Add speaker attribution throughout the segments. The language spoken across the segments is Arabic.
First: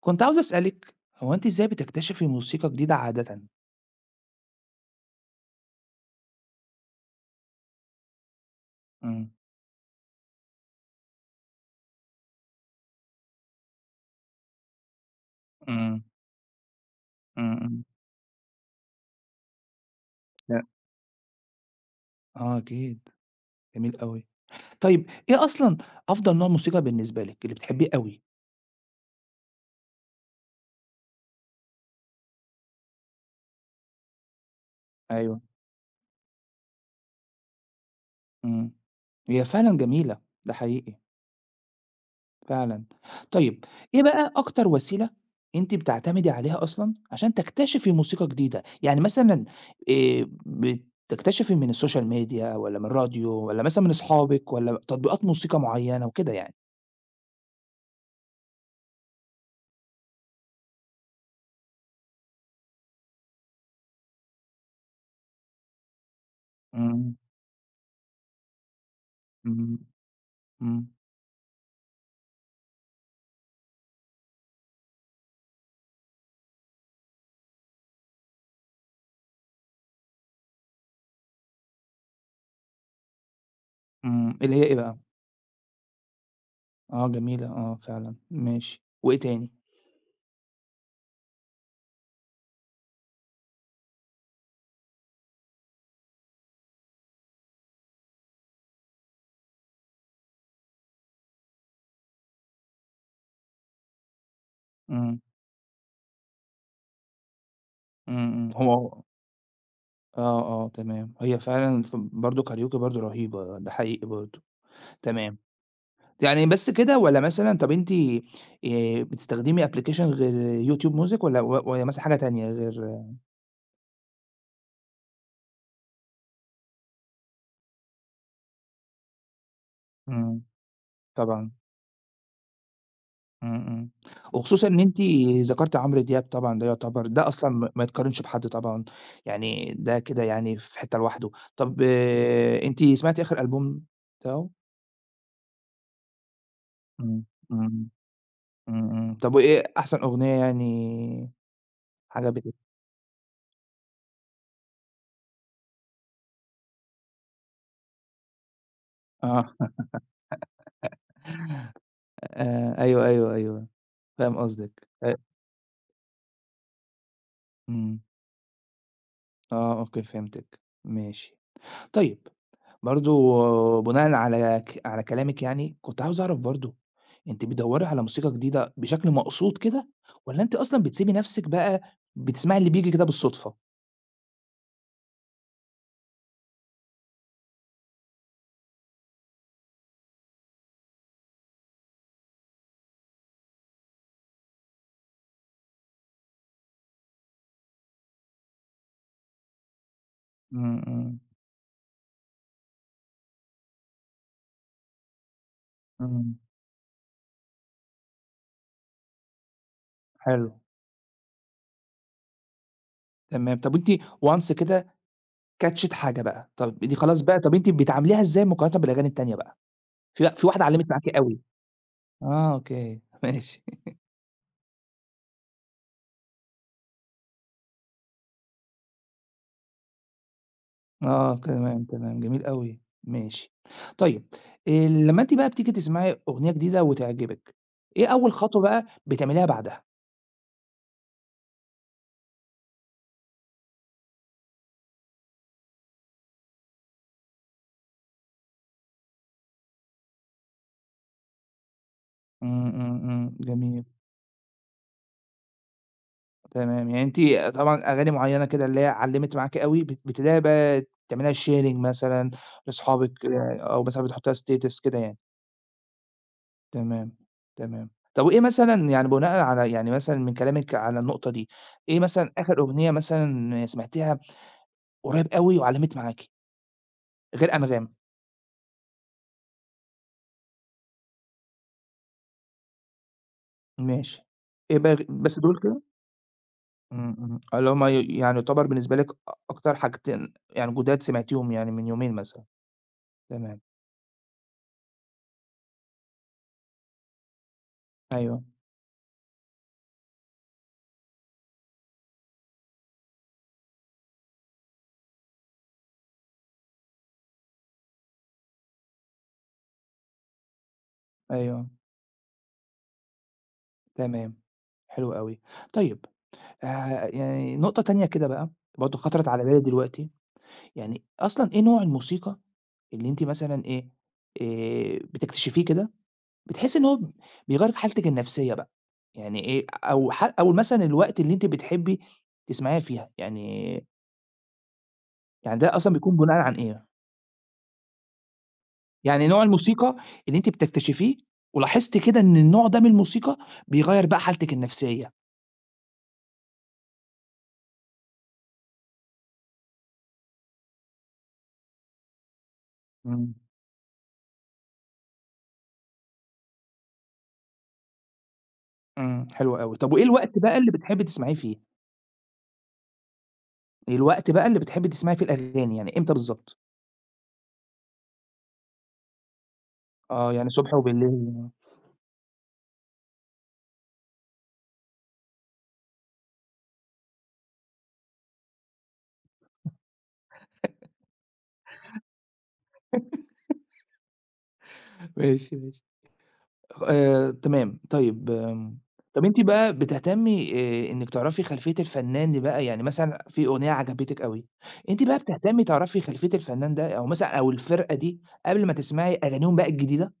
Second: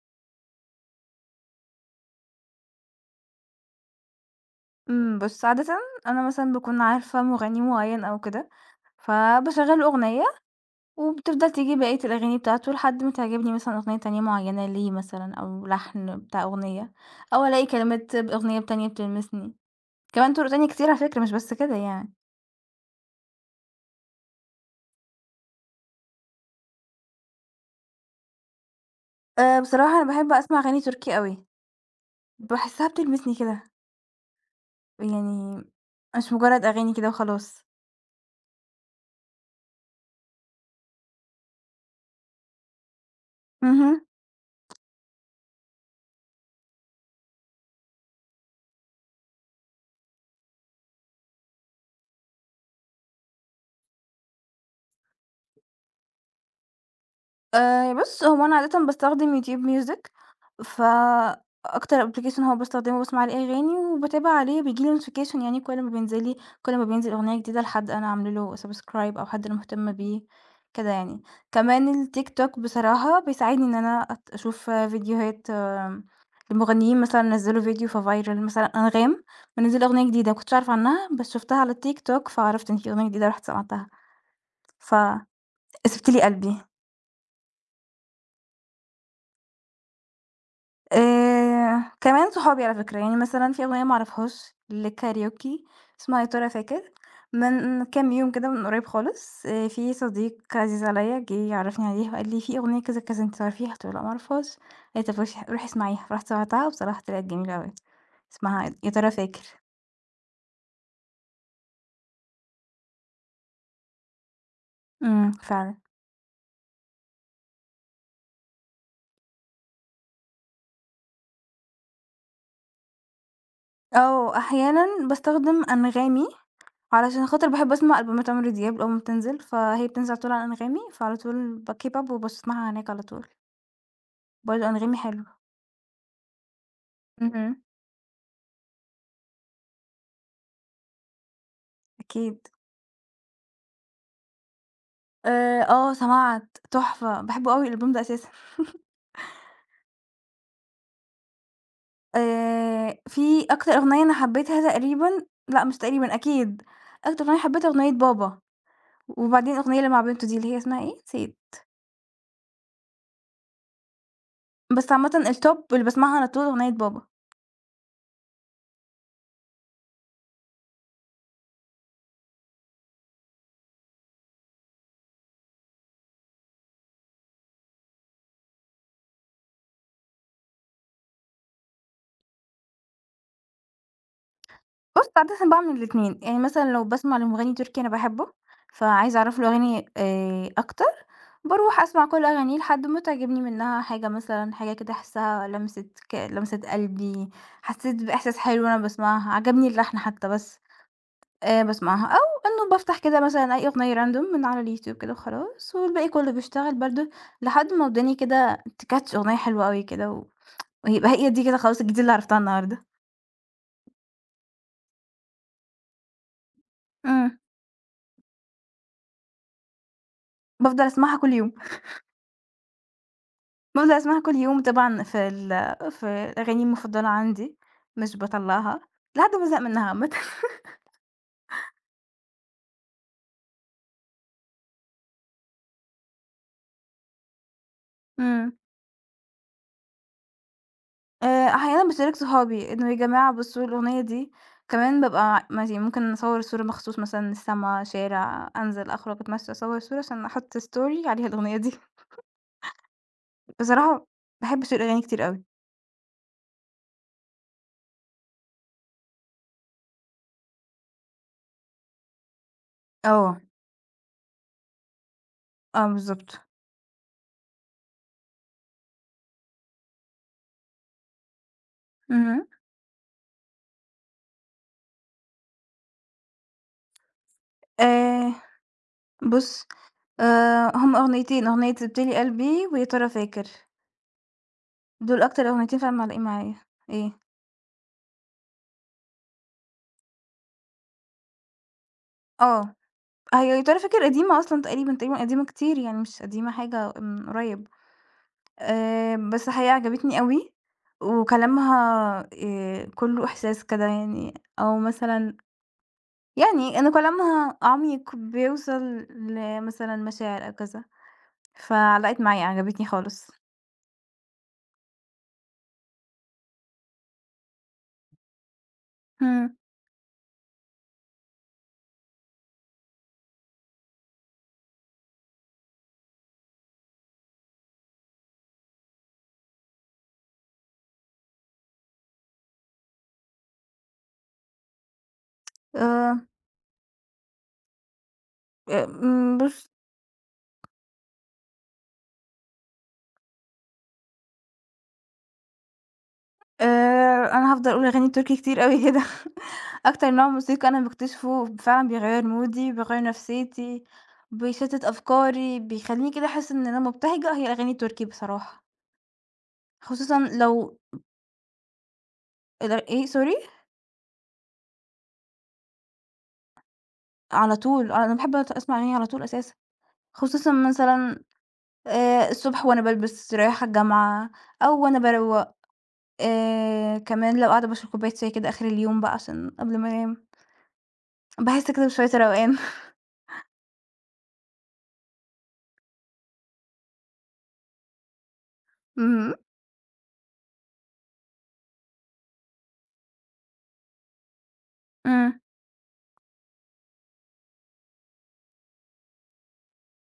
Speaker 1: كنت عاوز أسألِك، هو أنتِ إزاي بتكتشفي موسيقى جديدة عادةً؟
Speaker 2: بُص عادةً، أنا مثلًا باكون عارفة مغني معيّن أو كده،
Speaker 1: إمم،
Speaker 2: فباشغّل له أغنية وبتفضل تيجي بقية الأغاني بتاعته لحد ما تعجبني مثلًا أغنية تانية معيّنة ليه مثلًا أو
Speaker 1: إمم،
Speaker 2: لحن بتاع أغنية، أو
Speaker 1: إمم،
Speaker 2: ألاقي
Speaker 1: إمم،
Speaker 2: كلمات بأغنية تانية بتلمسني، كمان طُرق
Speaker 1: لأ،
Speaker 2: تانية كتير على فكرة مش بس كده يعني.
Speaker 1: آه أكيد، جميل أوي. طيب إيه أصلًا أفضل نوع موسيقى بالنسبة لِك، اللي بتحبيه أوي؟
Speaker 2: بصراحة أنا باحب أسمع أغاني تركي أوي، باحسّها بتلمسني كده،
Speaker 1: أيوه،
Speaker 2: يعني مش مجرّد أغاني كده وخلاص.
Speaker 1: إمم، هي فعلًا جميلة، ده حقيقي، فعلًا. طيب
Speaker 2: اهم.
Speaker 1: إيه بقى أكتر وسيلة أنتِ بتعتمدي عليها أصلًا عشان تكتشفي موسيقى جديدة؟ يعني مثلًا بتكتشفي من السوشيال ميديا والّا من الراديو والّا مثلًا من أصحابِك والّا تطبيقات موسيقى معينة وكده يعني؟
Speaker 2: بُص، هو أنا عادةً باستخدم YouTube Music، فأكتر application هو باستخدمه باسمع عليه أغاني وباتابع عليه بييجي لي notification، يعني كل ما بينزل
Speaker 1: إمم.
Speaker 2: أغنية جديدة لحد أنا عاملة له subscribe أو حد أنا
Speaker 1: إمم،
Speaker 2: مهتمة بيه
Speaker 1: إمم،
Speaker 2: كده يعني. كمان الTikTok بصراحة بيساعدني إن أنا أشوف فيديوهات لمغنيين مثلًا نزّلوا فيديو فviral، مثلًا أنغام منزّلة أغنية جديدة ما كنتش أعرف عنها، بس شُفتها على الTikTok فعرفت إن في أغنية جديدة، رُحت سمعتها،
Speaker 1: إمم، اللي هي إيه بقى؟
Speaker 2: فكسبت لي قلبي.
Speaker 1: آه جميلة، آه فعلًا، ماشي، وإيه تاني؟
Speaker 2: كمان صحابي على فكرة، يعني مثلًا في أغنية ما أعرفهاش لكاريوكي اسمها يا ترى فاكر، من كام يوم كده من قريب خالص، في صديق عزيز عليَّ جِه يعرّفني عليها وقال لي: "في أغنية كذا، كذا أنتِ تعرفيها؟" قُلت له: "لأ ما أعرفهاش." قال لي: "طب
Speaker 1: إمم،
Speaker 2: روحي اسمعيها." فرُحت سمعتها وبصراحة طلعت جميلة أوي،
Speaker 1: إمم، إمم، هو
Speaker 2: اسمها يا
Speaker 1: هو
Speaker 2: ترى فاكر.
Speaker 1: آه، آه، تمام، هي فعلًا برضه كاريوكي برضه رهيبة، ده حقيقي برضه،
Speaker 2: إمم،
Speaker 1: تمام،
Speaker 2: فعلًا.
Speaker 1: يعني بس كده والّا مثلًا طب أنتِ بتستخدمي application غير YouTube music والّا والّا مثلًا حاجة تانية غير
Speaker 2: آه، أحيانًا باستخدم أنغامي، علشان خاطر باحب أسمع ألبومات عمرو دياب أول ما بتنزل، فهي بتنزل على طول
Speaker 1: إمم،
Speaker 2: على أنغامي، فعلى
Speaker 1: طبعًا.
Speaker 2: طول باkeep up وباسمعها هناك على طول.
Speaker 1: إمم، إمم. وخصوصًا
Speaker 2: برضه
Speaker 1: إن
Speaker 2: أنغامي
Speaker 1: أنتِ
Speaker 2: حلو.
Speaker 1: ذكرتِ عمرو دياب طبعًا ده يعتبر ده أصلًا
Speaker 2: اهم.
Speaker 1: ما يتقارنش بحد طبعًا، يعني ده كده يعني في حتّة لوحده. طب
Speaker 2: أكيد.
Speaker 1: أنتِ سمعتِ آخر ألبوم بتاعه؟
Speaker 2: آه سمعت، تحفة،
Speaker 1: إمم،
Speaker 2: باحبه أوي
Speaker 1: إمم،
Speaker 2: الألبوم ده أساسًا.
Speaker 1: إمم، إمم. طب وإيه أحسن أغنية يعني عجبتِك؟
Speaker 2: في أكتر أغنية أنا حبيتها تقريبًا، لأ مش تقريبًا أكيد، أكتر أغنية حبيتها أغنية بابا، وبعدين
Speaker 1: آه،
Speaker 2: الأغنية اللي مع بنته دي اللي هي اسمها إيه؟ نسيت.
Speaker 1: أيوه، أيوه، أيوه، فاهم قصدك.
Speaker 2: بس عامةً الtop اللي باسمعها على طول أغنية بابا.
Speaker 1: إمم، آه، أوكي فهمتِك، ماشي. طيب برضه بناءً على على كلامِك يعني، كنت عاوز أعرف برضه، أنتِ بتدوّري على موسيقى جديدة بشكل مقصود كده، والّا أنتِ أصلًا بتسيبي نفسِك بقى بتسمعي اللي بييجي كده بالصدفة؟
Speaker 2: بُص، عادةً باعمل الاتنين، يعني مثلًا لو باسمع لمغني تركي أنا باحبه، فعايزة أعرف له أغاني أكتر، باروح أسمع كل أغانيه لحد ما تعجبني منها حاجة، مثلًا حاجة كده أحسها لمست قلبي، حسيت بإحساس حلو وأنا باسمعها، عجبني اللحن حتى، بس
Speaker 1: إمم، إمم،
Speaker 2: باسمعها، أو إنه بافتح كده مثلًا أي أغنية random من على اليوتيوب كده وخلاص، والباقي كله
Speaker 1: إمم،
Speaker 2: بيشتغل برضه لحد ما وداني كده تcatch أغنية حلوة أوي كده،
Speaker 1: حلو.
Speaker 2: ويبقى هي دي كده خلاص الجديد اللي عرفتها النهارده.
Speaker 1: تمام، طب وأنتِ once كده كاتشِت حاجة بقى، طب دي خلاص
Speaker 2: إمم،
Speaker 1: بقى، طب أنتِ بتعامليها إزاي مقارنةً بالأغاني التانية بقى؟ في واحدة
Speaker 2: بافضل
Speaker 1: علّمِت معاكِ
Speaker 2: أسمعها كل
Speaker 1: أوي؟
Speaker 2: يوم.
Speaker 1: آه، أوكي، ماشي.
Speaker 2: بافضل أسمعها كل يوم طبعًا، في الأغاني المفضلة عندي، مش باطلّعها لحد ما أزهق منها عامةً.
Speaker 1: آه، تمام، تمام، جميل أوي، ماشي. طيب لمّا أنتِ بقى بتيجي تسمعي أغنية جديدة وتعجبِك، إيه أول
Speaker 2: إمم.
Speaker 1: خطوة بقى بتعمليها بعدها؟
Speaker 2: أحيانًا باشارك صحابي إنه يا جماعة بصوا الأغنية دي، كمان بابقى مثلًا ممكن أصوّر صورة مخصوص، مثلًا السما، شارع، أنزل أخرج أتمشى أصوّر صورة عشان أحُط story عليها الأغنية دي.
Speaker 1: إمم، إمم، إمم، جميل،
Speaker 2: بصراحة باحب أشير أغاني كتير أوي.
Speaker 1: تمام. يعني أنتِ طبعًا أغاني معيّنة كده اللي هي علّمِت معاكِ أوي بتبدئي بقى تعمليها sharing مثلًا لأصحابِك آه.
Speaker 2: آه،
Speaker 1: أو مثلًا بتحطيها status كده يعني،
Speaker 2: آه بالضبط.
Speaker 1: تمام، تمام. طب وإيه مثلًا يعني بناءً على يعني مثلًا من كلامِك على النقطة دي، إيه مثلًا
Speaker 2: اهم.
Speaker 1: آخر أغنية مثلًا سمعتيها قريب أوي وعلّمِت معاكِ غير أنغام؟
Speaker 2: آآ بُص، هم أغنيتين، أغنية سِبت لي قلبي ويا ترى فاكر.
Speaker 1: ماشي. إيه بقى
Speaker 2: دول
Speaker 1: بس
Speaker 2: أكتر
Speaker 1: دول
Speaker 2: أغنيتين
Speaker 1: كده؟
Speaker 2: فعلًا معلقين معايا. إيه
Speaker 1: إمم، إمم. اللي هم يعني يعتبر بالنسبة لِك أكتر حاجتين يعني جُداد سمعتيهم يعني من يومين مثلًا.
Speaker 2: آه، هي
Speaker 1: تمام.
Speaker 2: يا ترى فاكر قديمة أصلًا تقريبًا، تقريبًا قديمة كتير يعني مش قديمة حاجة من قريب،
Speaker 1: أيوه،
Speaker 2: بس هي عجبتني أوي وكلامها، كلّه إحساس كده يعني، أو مثلًا يعني إن كلامها عميق بيوصل لمثلًا مشاعر أو كذا،
Speaker 1: أيوه.
Speaker 2: فعلقت معايا، عجبتني خالص.
Speaker 1: تمام. حلو أوي. طيب يعني نقطة تانية كده بقى برضه خطرت على
Speaker 2: إمم،
Speaker 1: بالي دلوقتي، يعني أصلًا إيه نوع الموسيقى اللي أنتِ مثلًا إيه، بتكتشفيه كده بتحسّي إن هو بيغيّر في حالتِك النفسية بقى؟ يعني إيه أو أو مثلًا الوقت اللي أنتِ بتحبّي تسمعيها فيها، يعني يعني ده أصلًا
Speaker 2: آآ،
Speaker 1: بيكون بناءً عن إيه؟ يعني نوع
Speaker 2: بُص،
Speaker 1: الموسيقى اللي أنتِ بتكتشفيه ولاحظتِ كده إن النوع ده من الموسيقى بيغيّر بقى حالتِك النفسية.
Speaker 2: آآ أنا هافضل أقول أغاني تركي كتير أوي كده، أكتر نوع موسيقى أنا باكتشفه فعلًا بيغيّر مودي، بيغيّر
Speaker 1: إمم.
Speaker 2: نفسيتي، بيشتت أفكاري، بيخلّيني كده أحس إن أنا مبتهجة، هي الأغاني التركي بصراحة.
Speaker 1: إمم، حلو أوي. طب وإيه
Speaker 2: خصوصًا
Speaker 1: الوقت بقى اللي
Speaker 2: لو
Speaker 1: بتحبّي تسمعيه فيه؟
Speaker 2: ال إيه sorry
Speaker 1: الوقت بقى اللي بتحبّي تسمعي فيه الأغاني، يعني إمتى بالضبط؟
Speaker 2: على طول، أنا باحب أسمع أغاني على طول أساسًا،
Speaker 1: آه، يعني
Speaker 2: خصوصًا
Speaker 1: الصبح
Speaker 2: مثلًا
Speaker 1: وبالليل.
Speaker 2: الصبح وأنا بالبس رايحة الجامعة أو وأنا باروّق، كمان لو قاعدة باشرب كوباية شاي كده آخر اليوم بقى عشان قبل ما أنام، باحس كده بشوية روقان.
Speaker 1: ماشي، ماشي. تمام، طيب آمم، طَب
Speaker 2: اهم،
Speaker 1: أنتِ بقى بتهتمي إنِّك تعرفي خلفية الفنان دي بقى، يعني مثلًا في أغنية عجبتِك أوي، أنتِ بقى
Speaker 2: إمم.
Speaker 1: بتهتمي تعرفي خلفية الفنان ده أو مثلًا أو الفرقة دي قبل ما تسمعي أغانيهم بقى الجديدة؟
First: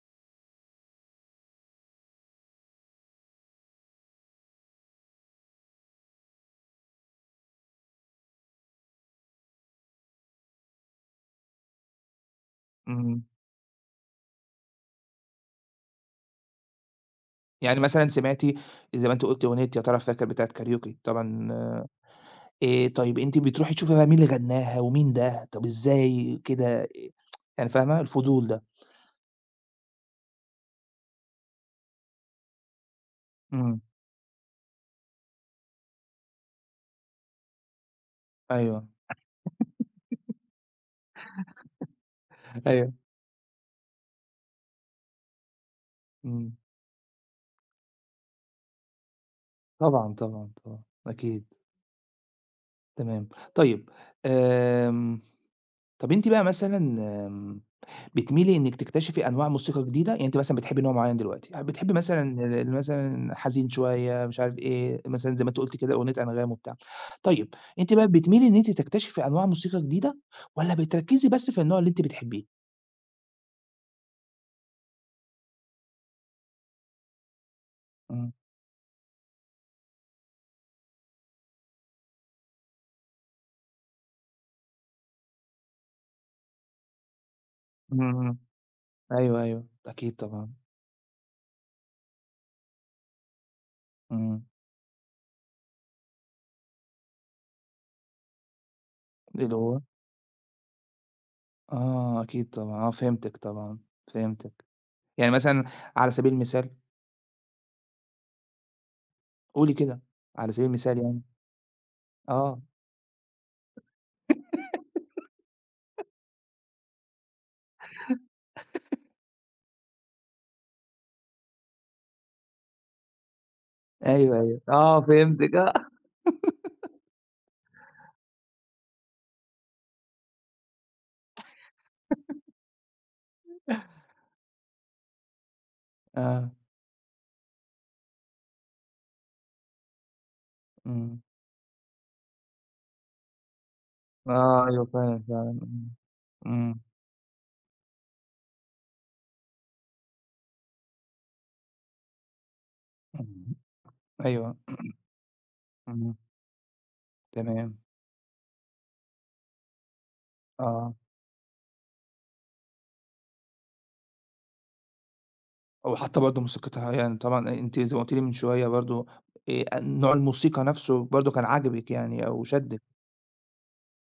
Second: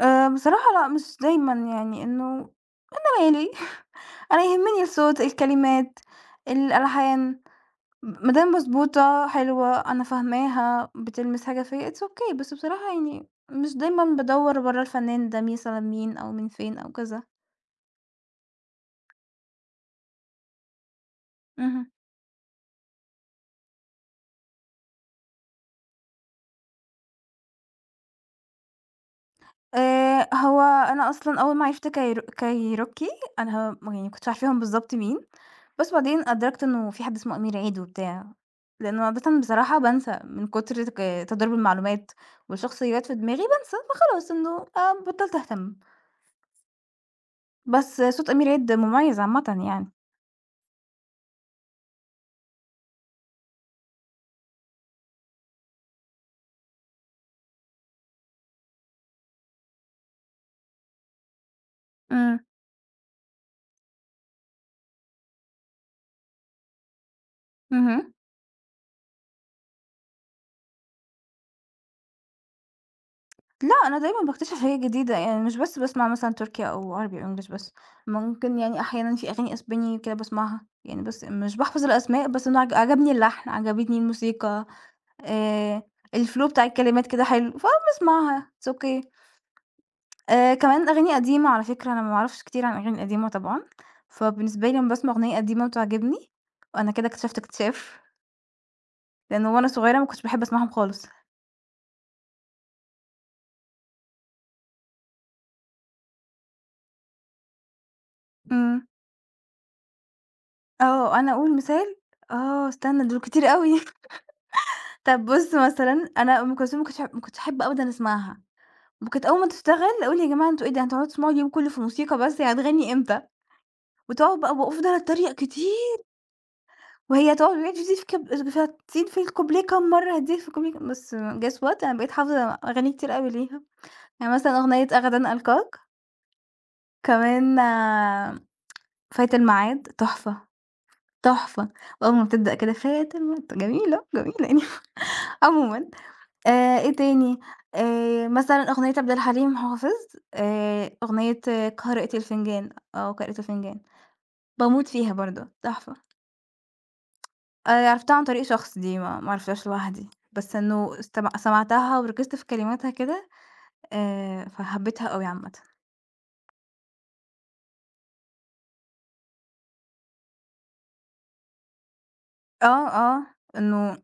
Speaker 2: بصراحة لأ، مش دايمًا، يعني إنه أنا مالي، أنا يهمني الصوت، الكلمات، الألحان، ما دام مضبوطة، حلوة، أنا فاهماها، بتلمس حاجة فيّا، it's okay، بس بصراحة
Speaker 1: إمم،
Speaker 2: يعني مش دايمًا بادوّر ورا الفنان ده مثلًا مين أو من فين أو كذا.
Speaker 1: يعني مثلًا سمعتِ زي ما أنتِ قُلتِ أغنية يا ترى فاكر بتاعة كاريوكي طبعًا
Speaker 2: اهم.
Speaker 1: طيب أنتِ بتروحي تشوفي بقى مين اللي غناها ومين ده، طَب إزاي كده إيه، يعني فاهمة، الفضول ده.
Speaker 2: هو أنا أصلًا أول ما عرفت كايرو كايروكي، أنا
Speaker 1: إمم،
Speaker 2: م يعني ما كنتش عارفاهم بالضبط مين، بس بعدين أدركت إنه في حد اسمه أمير عيد وبتاع،
Speaker 1: أيوه،
Speaker 2: لإنه عادةً بصراحة بانسى، من كتر تضارب المعلومات
Speaker 1: أيوه،
Speaker 2: والشخصيات في دماغي بانسى، فخلاص إنه بطلت أهتم،
Speaker 1: إمم،
Speaker 2: بس صوت أمير عيد مميز عامةً يعني.
Speaker 1: طبعًا، طبعًا، طبعًا، أكيد. تمام. طيب، آمم، طَب أنتِ بقى مثلًا آمم، بتميلي إنِّك تكتشفي أنواع موسيقى جديدة؟ يعني أنتِ مثلًا بتحبّي نوع معيّن دلوقتي، بتحبّي مثلًا
Speaker 2: إمم،
Speaker 1: ال مثلًا حزين شوية، مش عارف إيه، مثلًا زي ما أنتِ قُلتِ كده أغنية أنغام وبتاع. طيب، أنتِ بقى
Speaker 2: اهم.
Speaker 1: بتميلي إن أنتِ تكتشفي أنواع موسيقى جديدة والّا بتركّزي بس في النوع اللي أنتِ بتحبّيه؟
Speaker 2: لأ، أنا دايمًا باكتشف حاجات جديدة، يعني مش بس باسمع مثلًا تركي أو عربي أو إنجلش بس،
Speaker 1: إمم.
Speaker 2: ممكن يعني أحيانًا في أغاني أسباني كده باسمعها، يعني بس مش باحفظ الأسماء، بس أنا عجبني اللحن، عجبتني الموسيقى، آآ الflow بتاع الكلمات كده حلو،
Speaker 1: إمم، إمم.
Speaker 2: فباسمعها it's okay.
Speaker 1: أيوه، أيوه. أكيد طبعًا.
Speaker 2: كمان أغاني قديمة على فكرة، أنا ما اعرفش كتير عن الأغاني القديمة طبعًا،
Speaker 1: إمم.
Speaker 2: فبالنسبة لي لمّا باسمع أغنية قديمة وتعجبني، أنا كده اكتشفت اكتشاف، لإن
Speaker 1: اللي
Speaker 2: وأنا
Speaker 1: هو
Speaker 2: صغيرة ما كنتش باحب أسمعهم خالص.
Speaker 1: آه، أكيد طبعًا. آه، فهمتِك طبعًا، فهمتِك. يعني مثلًا على سبيل المثال
Speaker 2: إمم.
Speaker 1: قولي كده على سبيل المثال
Speaker 2: آه،
Speaker 1: يعني.
Speaker 2: أنا أقول مثال؟
Speaker 1: آه،
Speaker 2: آه، استنى دول كتير أوي. طب بُص مثلًا، أنا أم كلثوم ما كنتش أحب أبدًا أسمعها، وكانت أول ما تشتغل أقول: يا جماعة أنتم إيه ده، هتقعدوا تسمعوا اليوم كله في موسيقى بس، هي هتغني إمتى؟ وتقعد
Speaker 1: أيوه،
Speaker 2: بقى
Speaker 1: أيوه،
Speaker 2: وأفضل
Speaker 1: آه
Speaker 2: أتريق
Speaker 1: فهمتِك آه.
Speaker 2: كتير، وهي تقعد تقول تزيد في هتزيد في الكوبليه كام مرة، هتزيد في الكوبليه كام- بس guess what أنا بقيت حافظة أغاني كتير أوي ليها، يعني مثلًا أغنية أغدا ألقاك،
Speaker 1: آه،
Speaker 2: كمان فات الميعاد تحفة،
Speaker 1: إمم،
Speaker 2: تحفة، وأول ما بتبدأ كده فات الم جميلة، جميلة يعني،
Speaker 1: آه، أيوه فعلًا، فعلًا،
Speaker 2: عمومًا.
Speaker 1: إمم، إمم،
Speaker 2: إيه تاني، مثلًا أغنية عبد الحليم حافظ، أغنية قارئة الفنجان، قارئة
Speaker 1: إمم،
Speaker 2: الفنجان،
Speaker 1: أيوه،
Speaker 2: باموت فيها برضه تحفة.
Speaker 1: إمم، تمام،
Speaker 2: عرفتها عن طريق شخص دي، ما عرفتهاش لوحدي، بس
Speaker 1: آه،
Speaker 2: إنه سمعتها وركزت في كلماتها كده، فحبيتها أوي عامةً.
Speaker 1: وحتى برضه موسيقتها يعني طبعًا أنتِ زي ما قلتِ لي من شوية برضه نوع الموسيقى نفسه برضه كان عاجبِك يعني أو شدِّك،
Speaker 2: آه، آه، إنه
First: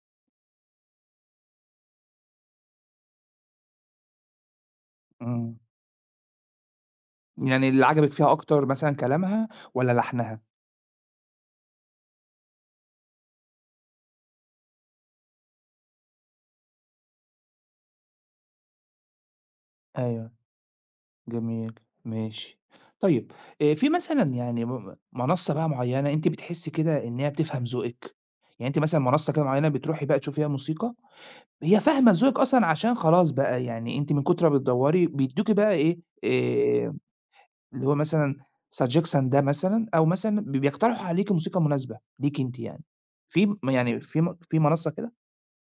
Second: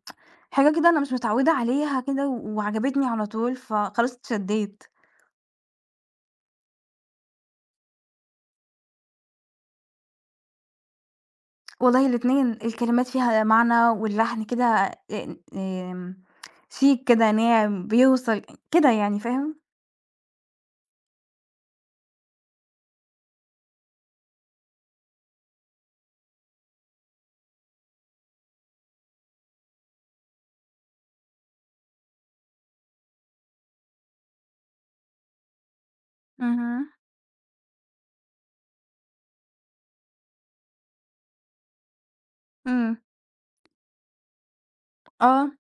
Speaker 2: حاجة كده أنا مش متعودة عليها كده وعجبتني على طول، فخلاص اتشدّيت.
Speaker 1: إمم، يعني اللي عجبِك فيها أكتر مثلًا كلامها والّا لحنها؟
Speaker 2: والله الاتنين، الكلمات فيها معنى واللحن كده، آمم، شيك كده، ناعم، بيوصل كده يعني، فاهم؟
Speaker 1: أيوه. جميل، ماشي. طيب في مثلًا يعني منصة بقى معيّنة أنتِ بتحسّي كده إن هي بتفهم ذوقِك؟ يعني أنتِ مثلًا منصة كده معيّنة بتروحي بقى تشوفيها موسيقى، هي فاهمة ذوقِك أصلًا عشان خلاص بقى يعني أنتِ من كتر ما بتدوّري بيدّوكِ بقى إيه،
Speaker 2: اهم،
Speaker 1: آآ اللي هو مثلًا suggestion ده مثلًا أو مثلًا بيقترحوا عليكِ موسيقى مناسبة ليكِ أنتِ يعني.
Speaker 2: إمم.
Speaker 1: في منصة كده؟
Speaker 2: آه.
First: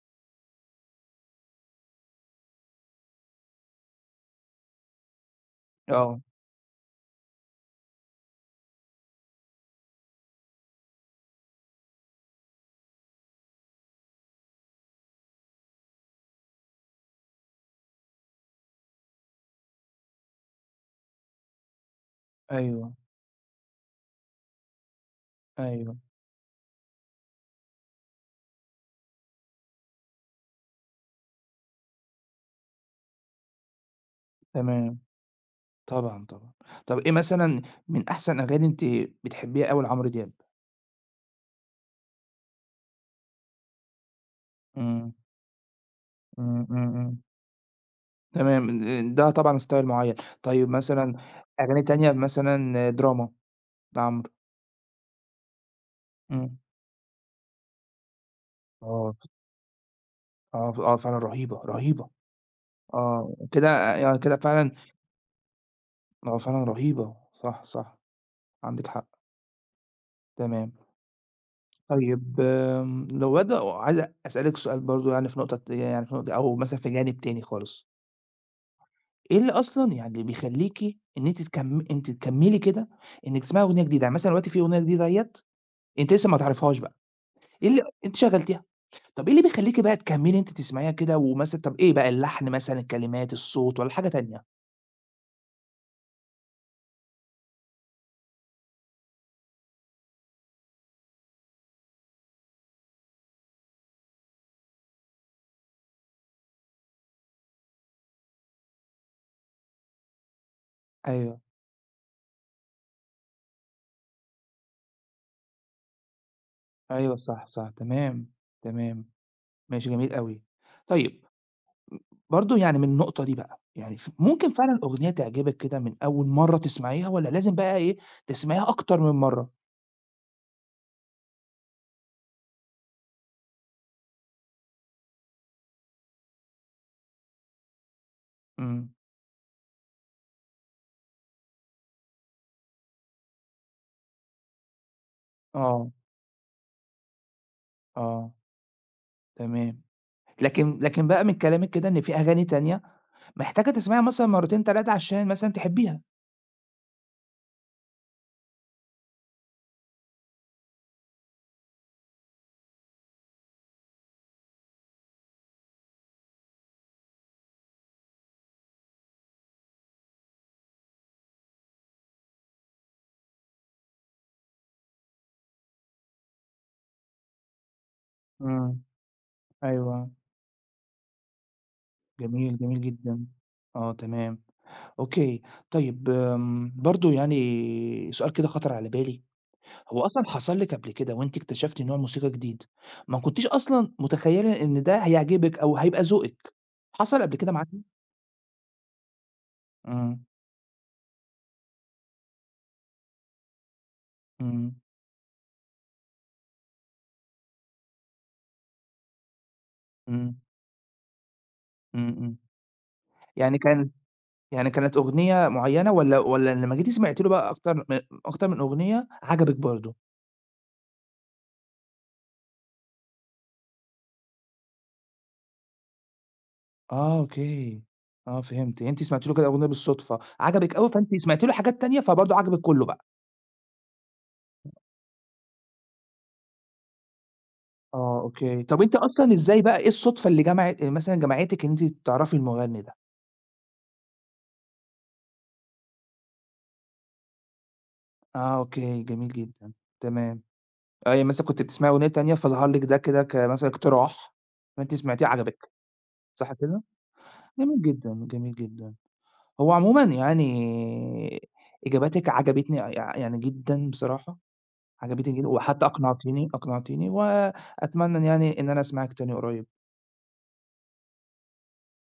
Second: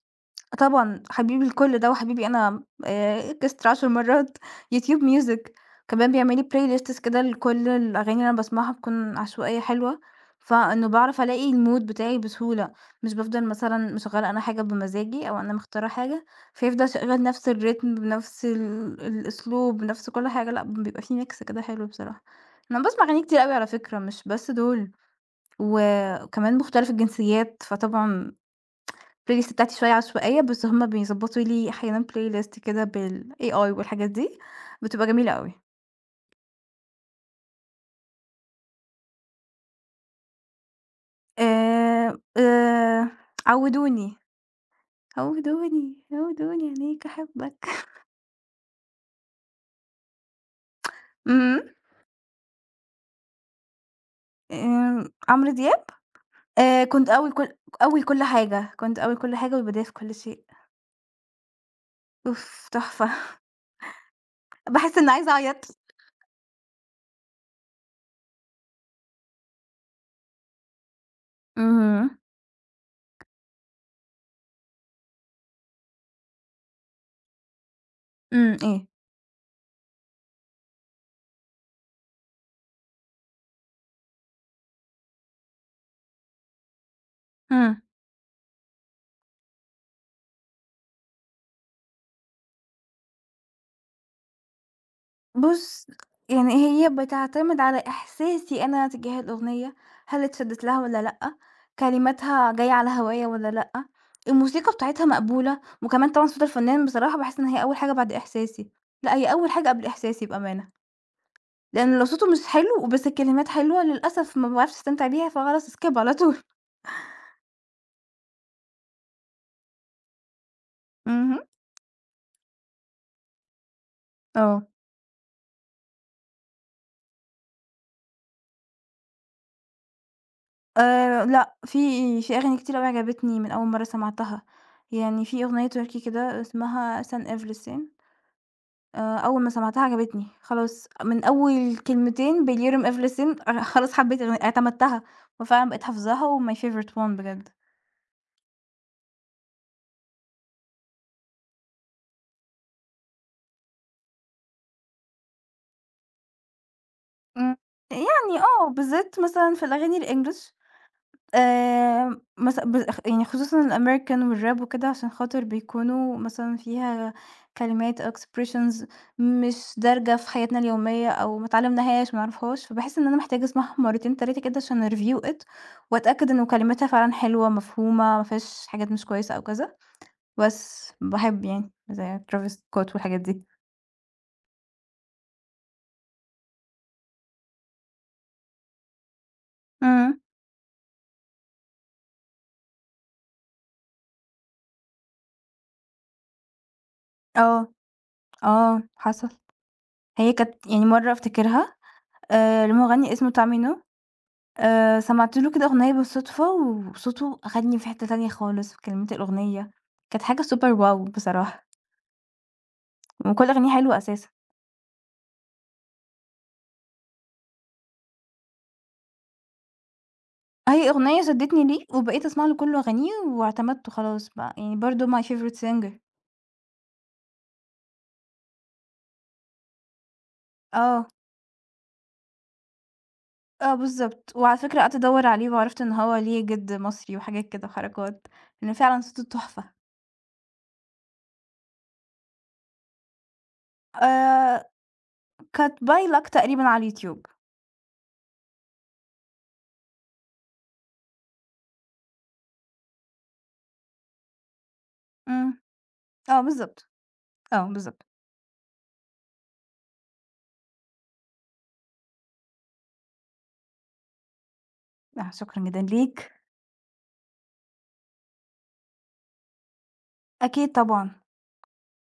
Speaker 2: طبعًا، حبيبي الكل ده وحبيبي أنا كسْر 10 مرّات، يوتيوب music كمان
Speaker 1: آه،
Speaker 2: بيعمل لي playlists كده لكل الأغاني اللي أنا باسمعها، بتكون عشوائية حلوة، فإنه باعرف ألاقي الmood بتاعي بسهولة، مش بافضل مثلًا مشغّلة أنا حاجة بمزاجي أو أنا مختارة حاجة، فيفضل شغّال نفْس الريتم بنفْس الأسلوب بنفْس كل حاجة، لأ بيبقى في mix كده حلو بصراحة. أنا
Speaker 1: أيوه،
Speaker 2: باسمع أغاني كتير أوي على فكرة، مش بس دول،
Speaker 1: أيوه،
Speaker 2: وكمان مختلف الجنسيات، فطبعًا الplaylist بتاعتي شوية عشوائية، بس هُم بيضبطوا لي أحيانًا playlist كده بالAI والحاجات دي،
Speaker 1: تمام.
Speaker 2: بتبقى جميلة أوي.
Speaker 1: طبعًا، طبعًا. طَب إيه مثلًا من أحسن أغاني أنتِ بتحبيها أوي لعمرو دياب؟
Speaker 2: آآ، آآ، عوّدوني،
Speaker 1: إمم.
Speaker 2: عوّدوني،
Speaker 1: إمم،
Speaker 2: عوّدوني
Speaker 1: إمم،
Speaker 2: عينيك
Speaker 1: إمم.
Speaker 2: أحبك.
Speaker 1: تمام. ال ده طبعًا style معيّن. طيب مثلًا
Speaker 2: إمم،
Speaker 1: أغاني تانية مثلًا دراما لعمرو.
Speaker 2: آمم، عمرو دياب،
Speaker 1: إمم.
Speaker 2: كنت أوي كل أوي كل حاجة، كنت
Speaker 1: آه،
Speaker 2: أوي كل حاجة والبداية في كل شيء،
Speaker 1: آه، آه فعلًا رهيبة، رهيبة.
Speaker 2: أوف تحفة.
Speaker 1: آه. كده يعني كده فعلًا
Speaker 2: باحس إني عايزة أعيط.
Speaker 1: آه، فعلًا رهيبة. صح، صح. عندِك حق. تمام.
Speaker 2: اهم،
Speaker 1: طيب آمم لو بدأ وعايز أسألِك سؤال برضه يعني في نقطة يعني في نقطة أو مثلًا في جانب تاني خالص.
Speaker 2: إمم، إيه؟
Speaker 1: إيه اللي أصلًا يعني اللي بيخلّيكِ إن أنتِ تكمّلي كده إنِّك تسمعي أغنية جديدة، يعني مثلًا دلوقتي في أغنية جديدة أهيّة أنتِ لسه ما تعرفيهاش بقى، إيه
Speaker 2: إمم.
Speaker 1: اللي أنتِ شغّلتيها، طَب إيه اللي بيخلّيكِ بقى تكمّلي أنتِ تسمعيها كده ومثلًا طَب إيه بقى اللحن مثلًا، الكلمات، الصوت والّا حاجة تانية؟
Speaker 2: بُص، يعني هي بتعتمد على إحساسي أنا تجاه الأغنية، هل اتشدّت لها والّا لأ، كلماتها جاية على هوايا والّا لأ، الموسيقى بتاعتها مقبولة، وكمان طبعًا صوت الفنان بصراحة باحس إن هي أول حاجة بعد إحساسي، لأ هي أول حاجة قبل إحساسي بأمانة،
Speaker 1: أيوه،
Speaker 2: لإن لو صوته مش حلو بس الكلمات حلوة للأسف ما باعرفش أستمتع بيها فخلاص skip على طول.
Speaker 1: أيوه صح، صح، تمام، تمام، ماشي جميل أوي. طيب
Speaker 2: اهم.
Speaker 1: برضه يعني من النقطة دي بقى، يعني ممكن
Speaker 2: آه.
Speaker 1: فعلًا أغنية تعجبِك كده من أول مرّة تسمعيها والّا لازم بقى إيه، تسمعيها أكتر من مرّة؟
Speaker 2: لأ، في أغاني كتير أوي عجبتني من أول مرّة سمعتها، يعني في أغنية تركي كده اسمها Sen Evlisin،
Speaker 1: إمم،
Speaker 2: أول ما سمعتها عجبتني، خلاص من أول كلمتين بيليرم إفلسين، أنا خلاص حبيت اعتمدتها، وفعلًا بقيت
Speaker 1: آه،
Speaker 2: حافظاها وmy favorite one بجد.
Speaker 1: آه، تمام. لكن بقى من كلامِك كده إن في أغاني تانية محتاجة تسمعيها مثلًا مرتين، 3 عشان مثلًا تحبيها.
Speaker 2: إمم. يعني آه، بالذات مثلًا في الأغاني الEnglish، مث ب يعني خصوصًا الAmerican والRap وكده، عشان خاطر بيكونوا مثلًا فيها كلمات أو expressions مش دارجة في حياتنا اليومية أو ما اتعلمناهاش، ما نعرفهاش، فباحس إن أنا محتاجة أسمعها مرتين، 3 كده عشان أreview it، وأتأكد إنه كلماتها فعلًا حلوة، مفهومة، ما فيهاش
Speaker 1: إمم،
Speaker 2: حاجات مش كويسة أو كذا،
Speaker 1: أيوه.
Speaker 2: بس باحب يعني زي Travis
Speaker 1: جميل، جميل
Speaker 2: Scott والحاجات
Speaker 1: جدًا.
Speaker 2: دي.
Speaker 1: آه تمام، أوكي. طيب آمم، برضه يعني سؤال كده خطر على بالي، هو
Speaker 2: إمم.
Speaker 1: أصلًا حصل لِك قبل كده وأنتِ اكتشفتِ نوع موسيقى جديد ما كنتيش أصلًا متخيلة إن ده هيعجبِك أو هيبقى ذوقِك، حصل قبل كده
Speaker 2: آه،
Speaker 1: معاكِ؟
Speaker 2: آه، حصل.
Speaker 1: إمم،
Speaker 2: هي كانت يعني مرة أفتكرها، لمغني اسمه Tamino،
Speaker 1: إمم،
Speaker 2: سمعت له كده أغنية بالصدفة، وصوته أخدني في حتّة تانية خالص في كلمات الأغنية، كانت
Speaker 1: إمم،
Speaker 2: حاجة super wow بصراحة،
Speaker 1: إمم، إمم.
Speaker 2: وكل
Speaker 1: يعني
Speaker 2: أغانيه
Speaker 1: كان
Speaker 2: حلوة أساسًا.
Speaker 1: يعني كانت أغنية معيّنة والّا والّا لمّا جيتِ سمعتِ له بقى أكتر من أغنية عجبِك برضه؟
Speaker 2: أي أغنية شدّتني ليه وبقيت أسمع له كل أغانيه واعتمدته خلاص بقى، يعني برضه my favorite singer.
Speaker 1: آه أوكي، آه فهمت، يعني أنتِ سمعتِ له كده أغنية بالصدفة، عجبِك أوي
Speaker 2: آه،
Speaker 1: فأنتِ سمعتِ له حاجات تانية فبرضه عجبِك كلّه بقى.
Speaker 2: آه بالضبط. وعلى فكرة قعدت أدوّر عليه وعرفت إن هو ليه جِد مصري وحاجات كده
Speaker 1: آه
Speaker 2: وحركات،
Speaker 1: أوكي،
Speaker 2: لإن
Speaker 1: طَب أنتِ
Speaker 2: فعلًا صوته
Speaker 1: أصلًا إزاي
Speaker 2: تحفة.
Speaker 1: بقى إيه الصدفة اللي جمعِت مثلًا جمعتِك إن أنتِ تعرفي المغني ده؟
Speaker 2: آآ كانت by luck تقريبًا على اليوتيوب.
Speaker 1: آه أوكي، جميل جدًا، تمام، آه يعني مثلًا كنتِ بتسمعي أغنية تانية فظَهر لِك ده كده كمثلًا اقتراح، فأنتِ سمعتيه
Speaker 2: إمم،
Speaker 1: عجبِك،
Speaker 2: آه
Speaker 1: صح كده؟
Speaker 2: بالضبط، آه
Speaker 1: جميل
Speaker 2: بالضبط.
Speaker 1: جدًا، جميل جدًا. هو عمومًا يعني إجاباتِك عجبتني يعني جدًا بصراحة،
Speaker 2: آه،
Speaker 1: عجبتني جدًا
Speaker 2: شكرًا جدًا
Speaker 1: وحتى
Speaker 2: ليك.
Speaker 1: أقنعتيني، أقنعتيني وأتمنى إن يعني إن أنا أسمعِك تاني قريب.
Speaker 2: أكيد طبعًا.